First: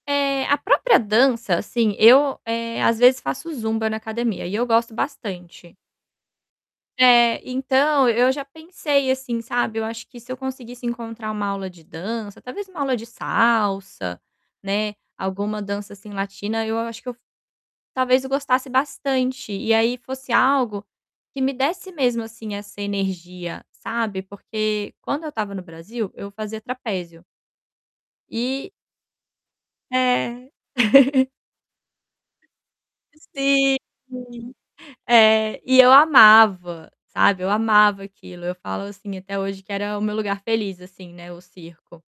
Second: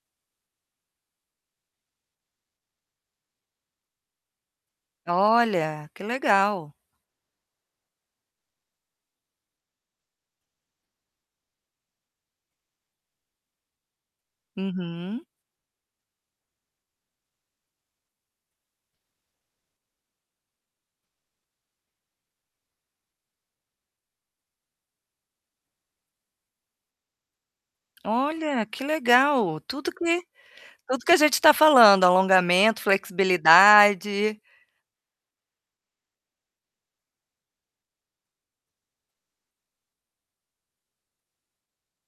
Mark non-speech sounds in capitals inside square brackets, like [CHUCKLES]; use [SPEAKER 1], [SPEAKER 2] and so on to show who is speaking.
[SPEAKER 1] É. A própria dança, assim, eu, eh, às vezes, faço zumba na academia e eu gosto bastante.
[SPEAKER 2] Olha, que legal!
[SPEAKER 1] É. Então, eu já pensei assim, sabe, eu acho que se eu conseguisse encontrar uma aula de dança, talvez uma aula de salsa, né,
[SPEAKER 2] Uhum.
[SPEAKER 1] alguma dança, assim, latina, eu a acho que eu f Talvez eu gostasse bastante e aí fosse algo que me desse mesmo, assim, essa energia, sabe, porque quando eu estava no Brasil, eu fazia trapézio.
[SPEAKER 2] Olha,
[SPEAKER 1] E
[SPEAKER 2] que legal! Tudo o que
[SPEAKER 1] É.
[SPEAKER 2] tudo o que a
[SPEAKER 1] [CHUCKLES]
[SPEAKER 2] gente tá falando, alongamento,
[SPEAKER 1] Sim,
[SPEAKER 2] flexibilidade.
[SPEAKER 1] sim. É. E eu amava, sabe, eu amava aquilo. Eu falo, assim, até hoje que era o meu lugar feliz, assim, né, o circo.